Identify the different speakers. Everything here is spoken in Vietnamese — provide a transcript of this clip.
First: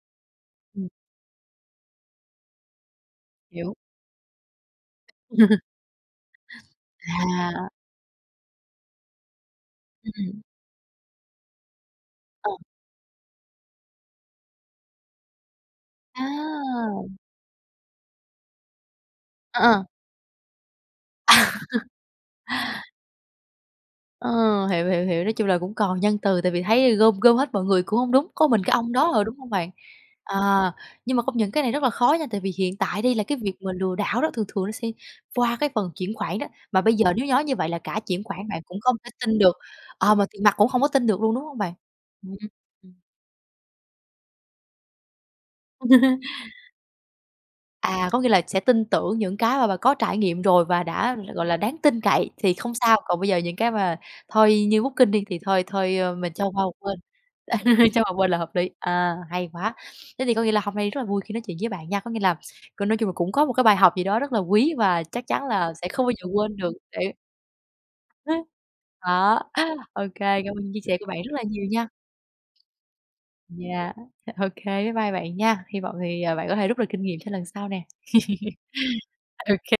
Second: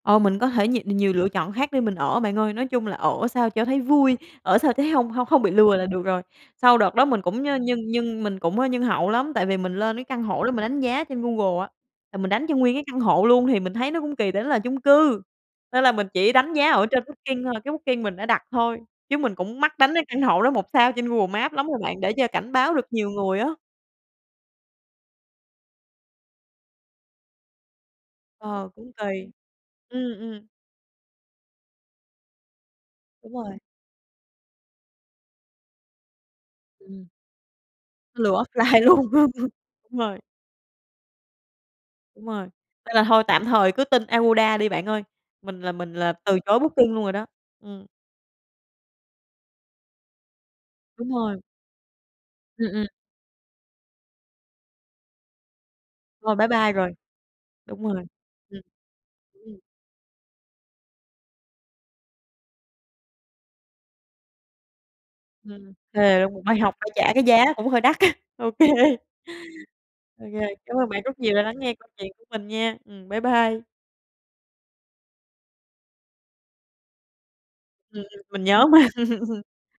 Speaker 1: Ờ, mình có thể nhì
Speaker 2: Ừm.
Speaker 1: nhiều lựa chọn khác để mình ở bạn ơi, nói chung là ở sao cho
Speaker 2: Hiếu.
Speaker 1: thấy vui, ở sao thấy hông hông không bị lừa là được rồi. Sau đợt đó mình cũng nh
Speaker 2: À.
Speaker 1: nhân nhân mình cũng nhân hậu lắm tại vì mình lên cái căn
Speaker 2: Ừm.
Speaker 1: hộ đó mình đánh giá trên Google á là mình đánh
Speaker 2: Ờ.
Speaker 1: cho nguyên cái căn hộ luôn thì mình thấy nó cũng kỳ, tại nó là chung cư nên là mình chỉ đánh giá ở trên
Speaker 2: À!
Speaker 1: Booking thôi, cái Booking mình đã đặt thôi chứ mình cũng
Speaker 2: Ờ,
Speaker 1: mắc
Speaker 2: ờ.
Speaker 1: đánh cái căn hộ đó 1 sao trên Google Maps lắm rồi bạn để cho cảnh báo được nhiều người á.
Speaker 2: Ờ, hiểu, hiểu, hiểu, nói chung là cũng còn nhân từ tại vì thấy gom gom hết mọi người cũng hông đúng, có mình
Speaker 1: Ờ,
Speaker 2: cái
Speaker 1: cũng
Speaker 2: ông đó, ờ,
Speaker 1: kỳ.
Speaker 2: đúng hông bạn?
Speaker 1: Ừm, ừm.
Speaker 2: Ờ, nhưng mà công nhận cái này rất là khó nha tại vì hiện tại đi là
Speaker 1: Đúng
Speaker 2: cái việc
Speaker 1: rồi.
Speaker 2: mà lừa đảo đó thường thường nó sẽ qua cái phần chuyển khoản đó mà bây giờ
Speaker 1: Ừm.
Speaker 2: nếu như nói như vậy là cả chuyển
Speaker 1: Lừa
Speaker 2: khoản bạn cũng
Speaker 1: offline
Speaker 2: không thể
Speaker 1: luôn,
Speaker 2: tin được,
Speaker 1: đúng
Speaker 2: ờ,
Speaker 1: rồi.
Speaker 2: mà tiền mặt cũng không có tin được luôn, đúng hông bạn?
Speaker 1: Đúng
Speaker 2: Ừm,
Speaker 1: rồi,
Speaker 2: ừm.
Speaker 1: nên là thôi tạm thời cứ tin Agoda đi bạn ơi, mình là mình là từ chối Booking luôn rồi đó. Ừm.
Speaker 2: À, có nghĩa là sẽ tin tưởng những cái mà bà có trải nghiệm rồi và
Speaker 1: Đúng
Speaker 2: đã,
Speaker 1: rồi.
Speaker 2: gọi là, đáng tin cậy thì
Speaker 1: Ừm,
Speaker 2: không
Speaker 1: ừm.
Speaker 2: sao, còn bây giờ những cái mà thôi như Booking đi thì thôi thôi, ơ, mình
Speaker 1: Rồi,
Speaker 2: cho
Speaker 1: bye
Speaker 2: qua một
Speaker 1: bye rồi,
Speaker 2: bên,
Speaker 1: đúng
Speaker 2: cho
Speaker 1: rồi,
Speaker 2: một bên là hợp
Speaker 1: ừm.
Speaker 2: lý, à, hay
Speaker 1: Ừm.
Speaker 2: quá! Thế thì có nghĩa là hôm nay rất là vui khi nói chuyện với bạn nha. Có nghĩa là, có nói chung là cũng có một cái bài học gì đó rất là quý và chắc chắn là
Speaker 1: Ừm,
Speaker 2: sẽ không bao
Speaker 1: thề
Speaker 2: giờ
Speaker 1: luôn một
Speaker 2: quên
Speaker 1: bài
Speaker 2: được
Speaker 1: học phải
Speaker 2: để
Speaker 1: trả cái giá cũng hơi đắt á, ô kê.
Speaker 2: Đó, ô
Speaker 1: Ô
Speaker 2: kê,
Speaker 1: kê,
Speaker 2: cảm ơn
Speaker 1: cảm
Speaker 2: chia
Speaker 1: ơn
Speaker 2: sẻ
Speaker 1: bạn
Speaker 2: của
Speaker 1: rất
Speaker 2: bạn rất
Speaker 1: nhiều đã
Speaker 2: là
Speaker 1: lắng
Speaker 2: nhiều
Speaker 1: nghe
Speaker 2: nha.
Speaker 1: câu chuyện của mình nha. Ừm, bye bye.
Speaker 2: Yeah, ô kê, bye bye bạn nha. Hi vọng thì, ờ, bạn có thể rút được kinh nghiệm cho lần sau nè.
Speaker 1: Ừm,
Speaker 2: ô
Speaker 1: mình nhớ mà.
Speaker 2: kê.